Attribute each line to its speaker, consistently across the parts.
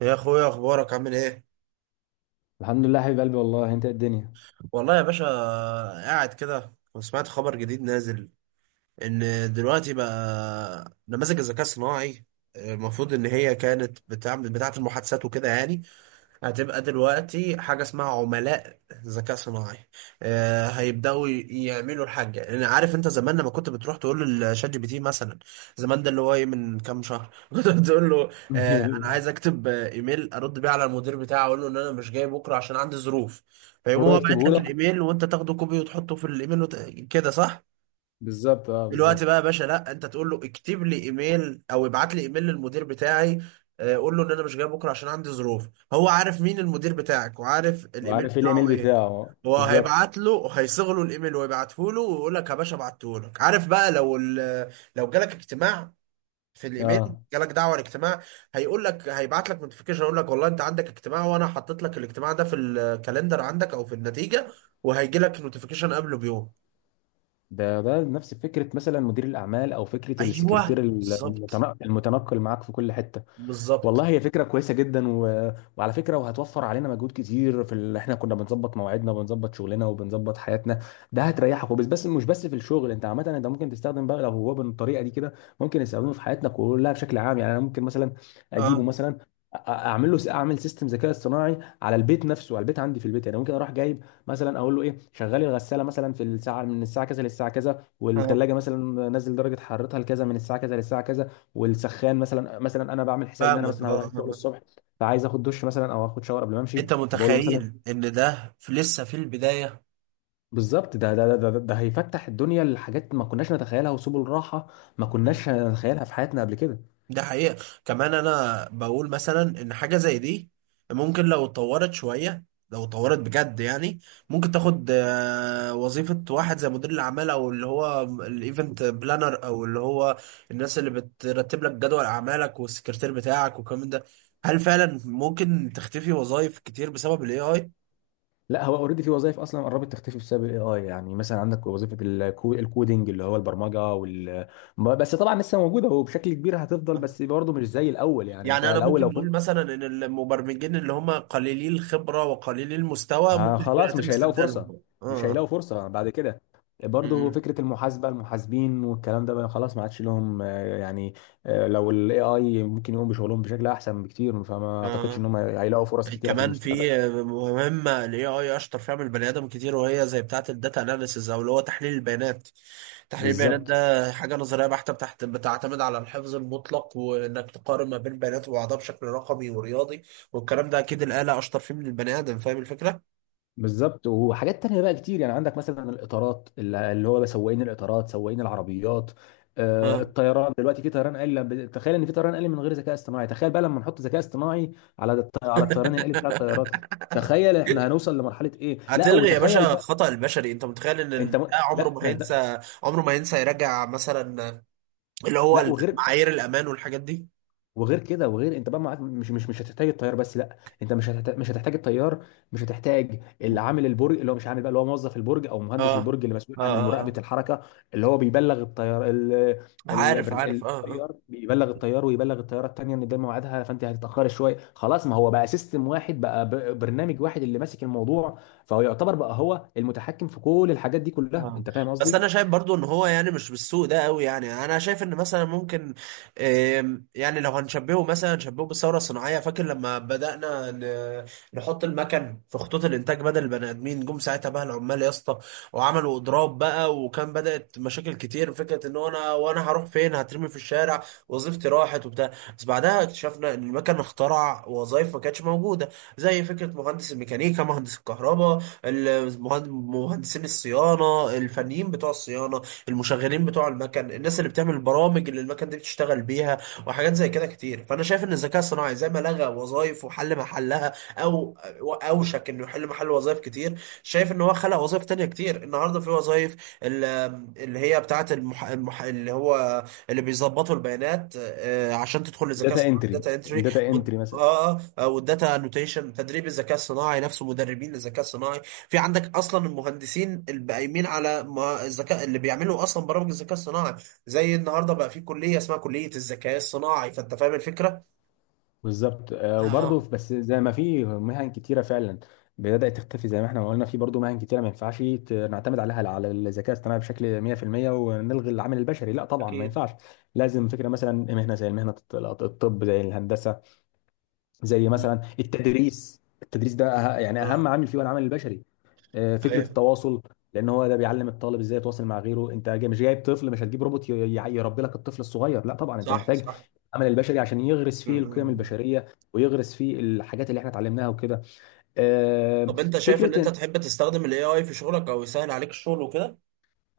Speaker 1: يا اخويا اخبارك عامل ايه؟
Speaker 2: الحمد لله حبيب قلبي. والله انت إيه الدنيا؟
Speaker 1: والله يا باشا، قاعد كده وسمعت خبر جديد نازل ان دلوقتي بقى نماذج الذكاء الصناعي المفروض ان هي كانت بتعمل بتاعه المحادثات وكده يعني هتبقى دلوقتي حاجة اسمها عملاء ذكاء صناعي. آه، يعملوا الحاجة. يعني عارف انت زمان لما كنت بتروح تقول للشات جي بي تي مثلا، زمان ده اللي هو ايه، من كام شهر كنت بتقول له آه انا عايز اكتب ايميل ارد بيه على المدير بتاعي، اقول له ان انا مش جاي بكرة عشان عندي ظروف. فيقوم
Speaker 2: هو
Speaker 1: هو باعت
Speaker 2: يكتبه
Speaker 1: لك
Speaker 2: لك.
Speaker 1: الايميل وانت تاخده كوبي وتحطه في الايميل وت... كده صح؟
Speaker 2: بالظبط اه
Speaker 1: دلوقتي بقى يا
Speaker 2: بالظبط.
Speaker 1: باشا لا، انت تقول له اكتب لي ايميل او ابعت لي ايميل للمدير بتاعي، قول له ان انا مش جاي بكره عشان عندي ظروف. هو عارف مين المدير بتاعك وعارف الايميل
Speaker 2: وعارف ايه
Speaker 1: بتاعه
Speaker 2: الايميل
Speaker 1: ايه.
Speaker 2: بتاعه
Speaker 1: هو
Speaker 2: بالظبط.
Speaker 1: هيبعت له وهيصغ له الايميل ويبعته له ويقول لك يا باشا بعته لك. عارف بقى لو لو جالك اجتماع، في الايميل
Speaker 2: اه
Speaker 1: جالك دعوه لاجتماع، هيقول لك، هيبعت لك نوتيفيكيشن يقول لك والله انت عندك اجتماع وانا حطيت لك الاجتماع ده في الكالندر عندك او في النتيجه، وهيجي لك نوتيفيكيشن قبله بيوم.
Speaker 2: ده ده نفس فكره مثلا مدير الاعمال او فكره السكرتير
Speaker 1: ايوه بالظبط
Speaker 2: المتنقل معاك في كل حته.
Speaker 1: بالظبط.
Speaker 2: والله هي فكرة كويسة جدا وعلى فكرة، وهتوفر علينا مجهود كتير احنا كنا بنظبط مواعيدنا وبنظبط شغلنا وبنظبط حياتنا. ده هتريحك، وبس مش بس في الشغل انت عامة، انت ممكن تستخدم بقى لو هو بالطريقة دي كده، ممكن يستخدمه في حياتنا كلها بشكل عام. يعني انا ممكن مثلا اجيبه
Speaker 1: اه
Speaker 2: مثلا، اعمل له اعمل سيستم ذكاء اصطناعي على البيت نفسه، على البيت عندي في البيت، يعني ممكن اروح جايب مثلا اقول له ايه شغلي، الغساله مثلا في الساعه من الساعه كذا للساعه كذا،
Speaker 1: اه
Speaker 2: والثلاجه مثلا نزل درجه حرارتها لكذا من الساعه كذا للساعه كذا، والسخان مثلا. مثلا انا بعمل حساب ان انا
Speaker 1: فاهمك،
Speaker 2: مثلا
Speaker 1: اه
Speaker 2: هروح
Speaker 1: اه
Speaker 2: الشغل
Speaker 1: اه.
Speaker 2: الصبح، فعايز اخد دش مثلا او اخد شاور قبل ما امشي،
Speaker 1: انت
Speaker 2: فبقول له مثلا.
Speaker 1: متخيل ان ده في لسه في البداية؟
Speaker 2: بالظبط، ده هيفتح الدنيا لحاجات ما كناش نتخيلها، وسبل راحه ما
Speaker 1: مم.
Speaker 2: كناش نتخيلها في حياتنا قبل كده.
Speaker 1: ده حقيقة. كمان انا بقول مثلا ان حاجة زي دي ممكن لو اتطورت شوية، لو اتطورت بجد يعني، ممكن تاخد وظيفة واحد زي مدير الأعمال، أو اللي هو الإيفنت بلانر، أو اللي هو الناس اللي بترتب لك جدول أعمالك والسكرتير بتاعك والكلام ده. هل فعلا ممكن تختفي وظائف كتير بسبب ال AI؟
Speaker 2: لا هو اوريدي في وظائف اصلا قربت تختفي بسبب الاي اي، يعني مثلا عندك وظيفه الكودينج اللي هو البرمجه وال ما- بس طبعا لسه موجوده وبشكل كبير هتفضل، بس برضه مش زي الاول. يعني انت
Speaker 1: يعني انا
Speaker 2: الاول
Speaker 1: ممكن
Speaker 2: لو
Speaker 1: نقول مثلا ان المبرمجين اللي هم قليلي الخبره وقليلي المستوى
Speaker 2: ها
Speaker 1: ممكن يكون
Speaker 2: خلاص
Speaker 1: يتم
Speaker 2: مش هيلاقوا فرصة،
Speaker 1: استبدالهم.
Speaker 2: مش
Speaker 1: اه.
Speaker 2: هيلاقوا فرصة بعد كده. برضه
Speaker 1: مم.
Speaker 2: فكرة المحاسبة، المحاسبين والكلام ده بقى خلاص ما عادش لهم، يعني لو ال AI ممكن يقوم بشغلهم بشكل أحسن بكتير، فما أعتقدش إن
Speaker 1: اه،
Speaker 2: هم هيلاقوا فرص كتيرة في
Speaker 1: كمان
Speaker 2: المستقبل.
Speaker 1: في مهمه الاي اي اشطر فيها من البني ادم كتير، وهي زي بتاعه الداتا اناليسز او اللي هو تحليل البيانات. تحليل البيانات
Speaker 2: بالظبط.
Speaker 1: ده حاجه نظريه بحته بتحت، بتعتمد على الحفظ المطلق وانك تقارن ما بين بيانات وبعضها بشكل رقمي ورياضي. والكلام ده اكيد الاله اشطر فيه من البني ادم، فاهم الفكره؟
Speaker 2: بالظبط، وحاجات تانية بقى كتير. يعني عندك مثلا الإطارات، اللي هو سواقين الإطارات، سواقين العربيات.
Speaker 1: اه.
Speaker 2: الطيران دلوقتي في طيران آلي، تخيل إن في طيران آلي من غير ذكاء اصطناعي، تخيل بقى لما نحط ذكاء اصطناعي على الطيران الآلي بتاع الطيارات. تخيل احنا هنوصل لمرحلة ايه! لا
Speaker 1: هتلغي يا
Speaker 2: وتخيل
Speaker 1: باشا
Speaker 2: بقى.
Speaker 1: الخطأ البشري. انت متخيل ان
Speaker 2: انت م...
Speaker 1: ده عمره
Speaker 2: لا
Speaker 1: ما
Speaker 2: لا.
Speaker 1: هينسى، عمره ما هينسى يراجع مثلا اللي هو
Speaker 2: وغير،
Speaker 1: معايير الامان والحاجات دي.
Speaker 2: وغير كده، وغير انت بقى معاك مش هتحتاج الطيار، بس لا انت مش هتحتاج، مش هتحتاج الطيار. مش هتحتاج
Speaker 1: اه
Speaker 2: اللي عامل البرج، اللي هو مش عامل بقى، اللي هو موظف البرج او
Speaker 1: اه
Speaker 2: مهندس البرج اللي مسؤول
Speaker 1: اه
Speaker 2: عن مراقبه
Speaker 1: آه.
Speaker 2: الحركه، اللي هو بيبلغ الطيار
Speaker 1: عارف عارف اه آه.
Speaker 2: الطيار، بيبلغ الطيار ويبلغ الطياره الثانيه ان ده ميعادها فانت هتتاخري شويه، خلاص ما هو بقى سيستم واحد بقى، برنامج واحد اللي ماسك الموضوع. فهو يعتبر بقى هو المتحكم في كل الحاجات دي كلها،
Speaker 1: اه
Speaker 2: انت فاهم
Speaker 1: بس
Speaker 2: قصدي؟
Speaker 1: انا شايف برضو ان هو يعني مش بالسوء ده قوي. يعني انا شايف ان مثلا ممكن، يعني لو هنشبهه مثلا نشبهه بالثوره الصناعيه، فاكر لما نحط المكن في خطوط الانتاج بدل البني ادمين، جم ساعتها بقى العمال يا اسطى وعملوا اضراب بقى، وكان بدات مشاكل كتير فكره ان هو انا، وانا هروح فين، هترمي في الشارع، وظيفتي راحت وبتاع. بس بعدها اكتشفنا ان المكن اخترع وظائف ما كانتش موجوده، زي فكره مهندس الميكانيكا، مهندس الكهرباء، مهندسين الصيانه، الفنيين بتوع الصيانه، المشغلين بتوع المكن، الناس اللي بتعمل البرامج اللي المكن دي بتشتغل بيها، وحاجات زي كده كتير. فانا شايف ان الذكاء الصناعي زي ما لغى وظائف وحل محلها او اوشك انه يحل محل وظائف كتير، شايف ان هو خلق وظائف تانية كتير. النهارده في وظائف ال- اللي هي بتاعت اللي هو اللي بيظبطوا البيانات، عشان تدخل للذكاء
Speaker 2: داتا
Speaker 1: الصناعي،
Speaker 2: انتري،
Speaker 1: داتا انتري.
Speaker 2: الداتا انتري مثلا.
Speaker 1: اه، والداتا انوتيشن، تدريب الذكاء الصناعي نفسه، مدربين للذكاء الصناعي. في عندك اصلا المهندسين اللي قايمين على الذكاء، اللي بيعملوا اصلا برامج الذكاء الصناعي. زي النهارده بقى في كليه اسمها كليه الذكاء الصناعي. فانت فاهم الفكره؟
Speaker 2: بالظبط
Speaker 1: اه
Speaker 2: وبرضه بس زي ما في مهن كتيره فعلا بدات تختفي، زي ما احنا ما قلنا، في برضه مهن كتيره ما ينفعش نعتمد عليها على الذكاء الاصطناعي بشكل 100% ونلغي العامل البشري. لا طبعا ما
Speaker 1: أكيد.
Speaker 2: ينفعش، لازم. فكره مثلا مهنه زي مهنه الطب، زي الهندسه، زي
Speaker 1: م.
Speaker 2: مثلا التدريس. التدريس ده يعني
Speaker 1: اه
Speaker 2: اهم عامل فيه هو العامل البشري. فكره
Speaker 1: ايوه
Speaker 2: التواصل، لان هو ده بيعلم الطالب ازاي يتواصل مع غيره. مش جايب طفل، مش هتجيب روبوت يربي لك الطفل الصغير، لا طبعا، انت
Speaker 1: صح
Speaker 2: محتاج
Speaker 1: صح
Speaker 2: العمل البشري عشان يغرس
Speaker 1: م-
Speaker 2: فيه القيم
Speaker 1: م-.
Speaker 2: البشريه، ويغرس فيه الحاجات اللي احنا اتعلمناها وكده. آه،
Speaker 1: طب انت شايف ان انت
Speaker 2: فكره.
Speaker 1: تحب تستخدم الاي اي في شغلك او يسهل عليك الشغل وكده؟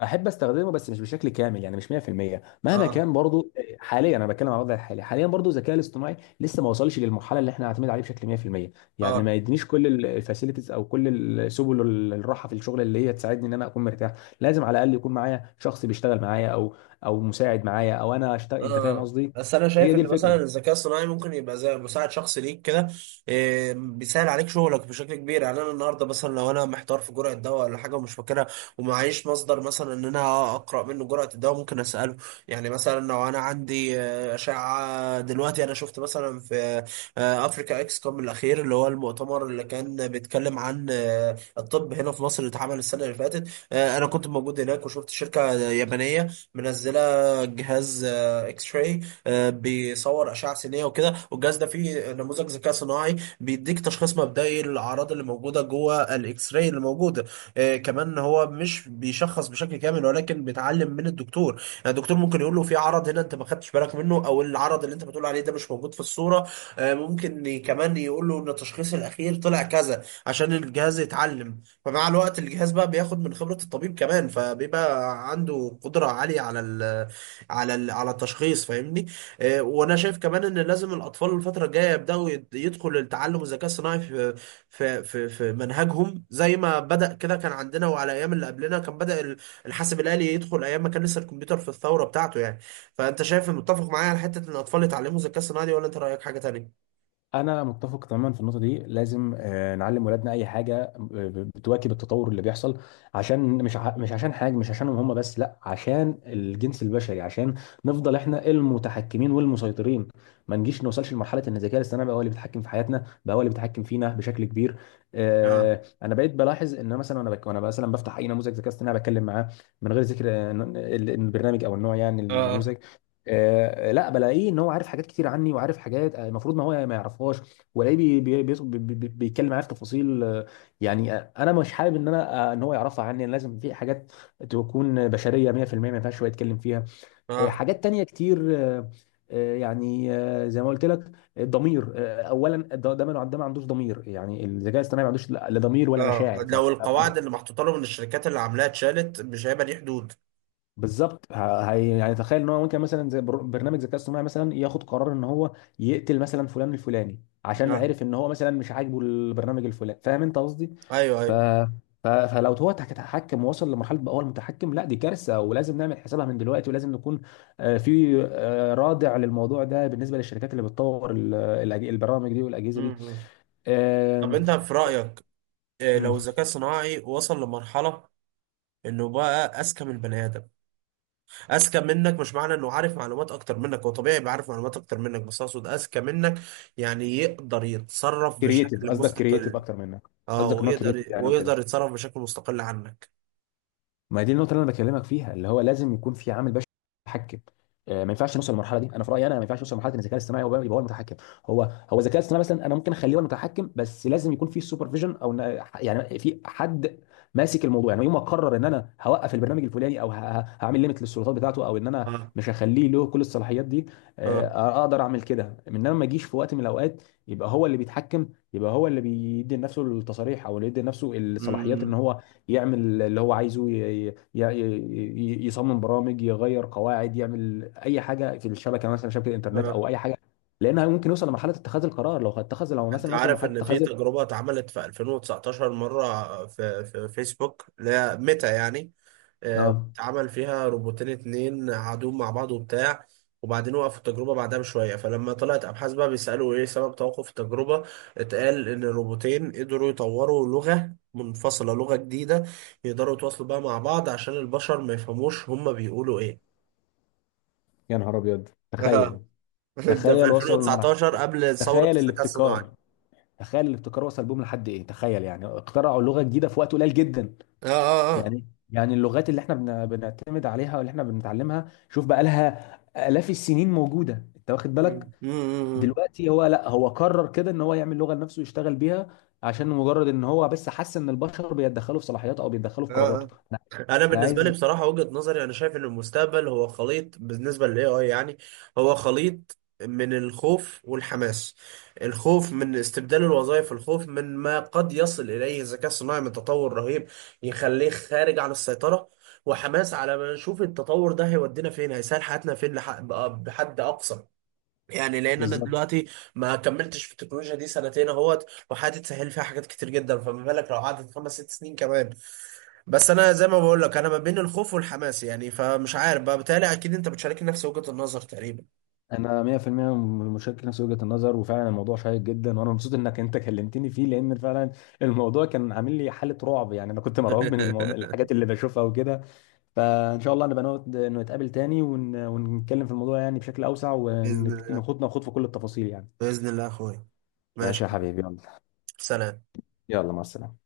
Speaker 2: احب استخدمه بس مش بشكل كامل، يعني مش 100% مهما
Speaker 1: اه
Speaker 2: كان. برضو حاليا انا بتكلم على الوضع الحالي، حاليا برضو الذكاء الاصطناعي لسه ما وصلش للمرحله اللي احنا نعتمد عليه بشكل 100%. يعني ما
Speaker 1: اه
Speaker 2: يدينيش كل الفاسيلتيز او كل سبل الراحه في الشغل اللي هي تساعدني ان انا اكون مرتاح. لازم على الاقل يكون معايا شخص بيشتغل معايا، او او مساعد معايا او انا اشتغل، انت فاهم
Speaker 1: اه.
Speaker 2: قصدي.
Speaker 1: بس انا
Speaker 2: هي
Speaker 1: شايف
Speaker 2: دي
Speaker 1: ان مثلا
Speaker 2: الفكره.
Speaker 1: الذكاء الصناعي ممكن يبقى زي مساعد شخصي ليك كده، إيه، بيسهل عليك شغلك بشكل كبير. يعني انا النهارده مثلا لو انا محتار في جرعه دواء ولا حاجه ومش فاكرها ومعيش مصدر مثلا ان انا اقرا منه جرعه الدواء، ممكن اساله. يعني مثلا لو انا عندي اشعه، دلوقتي انا شفت مثلا في افريكا اكس كوم الاخير، اللي هو المؤتمر اللي كان بيتكلم عن الطب هنا في مصر، اللي اتعمل السنه اللي فاتت، آه، انا كنت موجود هناك وشفت شركه يابانيه منزله جهاز اكس راي بيصور اشعه سينيه وكده. والجهاز ده فيه نموذج ذكاء صناعي بيديك تشخيص مبدئي للاعراض اللي موجوده جوه الاكس راي اللي موجوده. كمان هو مش بيشخص بشكل كامل، ولكن بيتعلم من الدكتور. يعني الدكتور ممكن يقول له في عرض هنا انت ما خدتش بالك منه، او العرض اللي انت بتقول عليه ده مش موجود في الصوره. ممكن كمان يقول له ان التشخيص الاخير طلع كذا، عشان الجهاز يتعلم. فمع الوقت الجهاز بقى بياخد من خبره الطبيب كمان، فبيبقى عنده قدره عاليه على، على على التشخيص، فاهمني؟ وانا شايف كمان ان لازم الاطفال الفتره الجايه يبداوا يدخل التعلم، الذكاء الصناعي في في منهجهم. زي ما بدا كده كان عندنا وعلى ايام اللي قبلنا كان بدا الحاسب الالي يدخل ايام ما كان لسه الكمبيوتر في الثوره بتاعته يعني. فانت شايف متفق معايا على حته ان الاطفال يتعلموا الذكاء الصناعي دي، ولا انت رايك حاجه تانية؟
Speaker 2: انا متفق تماما في النقطه دي، لازم نعلم ولادنا اي حاجه بتواكب التطور اللي بيحصل، عشان مش مش عشان حاجه، مش عشانهم هم بس، لا عشان الجنس البشري، عشان نفضل احنا المتحكمين والمسيطرين. ما نجيش نوصلش لمرحله ان الذكاء الاصطناعي بقى هو اللي بيتحكم في حياتنا، بقى هو اللي بيتحكم فينا بشكل كبير.
Speaker 1: اه
Speaker 2: انا بقيت بلاحظ ان أنا مثلا، انا وانا مثلا بفتح اي نموذج ذكاء اصطناعي بتكلم معاه من غير ذكر البرنامج او النوع يعني
Speaker 1: اه
Speaker 2: النموذج، لا بلاقيه ان هو عارف حاجات كتير عني، وعارف حاجات المفروض ما هو ما يعرفهاش. والاقيه بيتكلم معايا في تفاصيل يعني انا مش حابب ان انا ان هو يعرفها عني. لازم في حاجات تكون بشريه 100%، ما ينفعش هو يتكلم فيها.
Speaker 1: اه.
Speaker 2: حاجات تانية كتير يعني زي ما قلت لك الضمير، اولا ده ما عندوش ضمير، يعني الذكاء الاصطناعي ما عندوش لا لا ضمير ولا
Speaker 1: اه
Speaker 2: مشاعر
Speaker 1: لو القواعد اللي محطوطه لهم من الشركات اللي عاملاها اتشالت، مش هيبقى ليه حدود.
Speaker 2: بالظبط. هي يعني تخيل ان هو ممكن مثلا زي برنامج ذكاء اصطناعي مثلا ياخد قرار ان هو يقتل مثلا فلان الفلاني عشان
Speaker 1: اه
Speaker 2: عرف ان هو مثلا مش عاجبه البرنامج الفلاني، فاهم انت قصدي؟
Speaker 1: ايوه
Speaker 2: ف...
Speaker 1: ايوه.
Speaker 2: فلو هو هيتحكم ووصل لمرحله بقى هو المتحكم، لا دي كارثه ولازم نعمل حسابها من دلوقتي، ولازم نكون في رادع للموضوع ده بالنسبه للشركات اللي بتطور البرامج دي
Speaker 1: م-
Speaker 2: والاجهزه دي.
Speaker 1: م. طب انت في رايك، لو الذكاء الصناعي وصل لمرحلة انه بقى اذكى من البني ادم، اذكى منك، مش معنى انه عارف معلومات اكتر منك، هو طبيعي يبقى عارف معلومات اكتر منك، بس اقصد اذكى منك، يعني يقدر يتصرف
Speaker 2: كرييتيف
Speaker 1: بشكل
Speaker 2: قصدك، كرييتيف
Speaker 1: مستقل.
Speaker 2: اكتر منك؟
Speaker 1: اه،
Speaker 2: قصدك ان هو
Speaker 1: ويقدر
Speaker 2: كرييتيف يعني وكده.
Speaker 1: ويقدر يتصرف بشكل مستقل عنك.
Speaker 2: ما دي النقطه اللي انا بكلمك فيها، اللي هو لازم يكون في عامل بشري يتحكم. ما ينفعش نوصل للمرحله دي، انا في رايي انا ما ينفعش نوصل لمرحله ان الذكاء الاصطناعي هو يبقى هو المتحكم. هو هو الذكاء الاصطناعي مثلا انا ممكن اخليه هو المتحكم، بس لازم يكون في سوبرفيجن او يعني في حد ماسك الموضوع. يعني يوم ما اقرر ان انا هوقف البرنامج الفلاني، او هعمل ليميت للسلطات بتاعته، او ان انا
Speaker 1: اه
Speaker 2: مش هخليه له كل الصلاحيات دي،
Speaker 1: اه
Speaker 2: اقدر اعمل كده. انما ما اجيش في وقت من الاوقات يبقى هو اللي بيتحكم، يبقى هو اللي بيدي لنفسه التصاريح او اللي بيدي لنفسه الصلاحيات ان
Speaker 1: امم.
Speaker 2: هو يعمل اللي هو عايزه، يصمم برامج، يغير قواعد، يعمل اي حاجه في الشبكه مثلا، شبكه انترنت
Speaker 1: اه
Speaker 2: او اي حاجه، لانها ممكن يوصل لمرحله اتخاذ القرار. لو اتخذ لو
Speaker 1: انت
Speaker 2: مثلا وصل
Speaker 1: عارف
Speaker 2: لمرحله
Speaker 1: ان في
Speaker 2: اتخاذ.
Speaker 1: تجربة اتعملت في 2019 مرة في فيسبوك، لا ميتا يعني،
Speaker 2: اه،
Speaker 1: اتعمل فيها روبوتين اتنين قعدوا مع بعض وبتاع، وبعدين وقفوا التجربة بعدها بشوية. فلما طلعت أبحاث بقى بيسألوا إيه سبب توقف التجربة، اتقال إن الروبوتين قدروا يطوروا لغة منفصلة، لغة جديدة، يقدروا يتواصلوا بقى مع بعض عشان البشر ما يفهموش هما بيقولوا إيه.
Speaker 2: يا نهار ابيض!
Speaker 1: آه.
Speaker 2: تخيل.
Speaker 1: ده في
Speaker 2: تخيل وصلوا لمرحله،
Speaker 1: 2019 قبل ثورة
Speaker 2: تخيل
Speaker 1: الذكاء الصناعي.
Speaker 2: الابتكار، تخيل الابتكار وصل بهم لحد ايه. تخيل يعني اخترعوا لغه جديده في وقت قليل جدا.
Speaker 1: اه اه اه.
Speaker 2: يعني يعني اللغات اللي احنا بنعتمد عليها واللي احنا بنتعلمها، شوف بقى لها الاف السنين موجوده انت واخد
Speaker 1: مم.
Speaker 2: بالك.
Speaker 1: مم، مم، مم.
Speaker 2: دلوقتي هو لا هو قرر كده ان هو يعمل لغه لنفسه يشتغل بيها عشان مجرد ان هو بس حس ان البشر بيتدخلوا في صلاحياته او بيتدخلوا
Speaker 1: اه
Speaker 2: في قراراته.
Speaker 1: آه.
Speaker 2: انا
Speaker 1: انا
Speaker 2: أنا
Speaker 1: بالنسبه لي
Speaker 2: عايز
Speaker 1: بصراحه وجهه نظري، انا شايف ان المستقبل هو خليط بالنسبه للاي اي يعني. هو خليط من الخوف والحماس. الخوف من استبدال الوظائف، الخوف من ما قد يصل اليه الذكاء الصناعي من تطور رهيب يخليه خارج عن السيطره، وحماس على ما نشوف التطور ده هيودينا فين، هيسهل حياتنا فين، بحد اقصى. يعني لان انا
Speaker 2: بالظبط.
Speaker 1: دلوقتي ما كملتش في التكنولوجيا دي 2 اهوت، وحياتي اتسهل فيها حاجات كتير جدا، فما بالك لو قعدت 5 6 سنين كمان؟ بس انا زي ما بقول لك انا ما بين الخوف والحماس يعني، فمش عارف بقى، بتهيألي اكيد انت بتشاركني نفس وجهة النظر تقريبا.
Speaker 2: انا 100% مشارك نفس وجهه النظر، وفعلا الموضوع شيق جدا، وانا مبسوط انك انت كلمتني فيه، لان فعلا الموضوع كان عامل لي حاله رعب. يعني انا كنت مرعوب من الموضوع، الحاجات اللي بشوفها وكده. فان شاء الله نبقى نقعد انه نتقابل تاني ونتكلم في الموضوع يعني بشكل اوسع،
Speaker 1: بإذن الله،
Speaker 2: وناخد ناخد في كل التفاصيل يعني.
Speaker 1: بإذن الله يا أخويا،
Speaker 2: ماشي
Speaker 1: ماشي،
Speaker 2: يا حبيبي، يلا.
Speaker 1: سلام.
Speaker 2: يلا مع السلامه.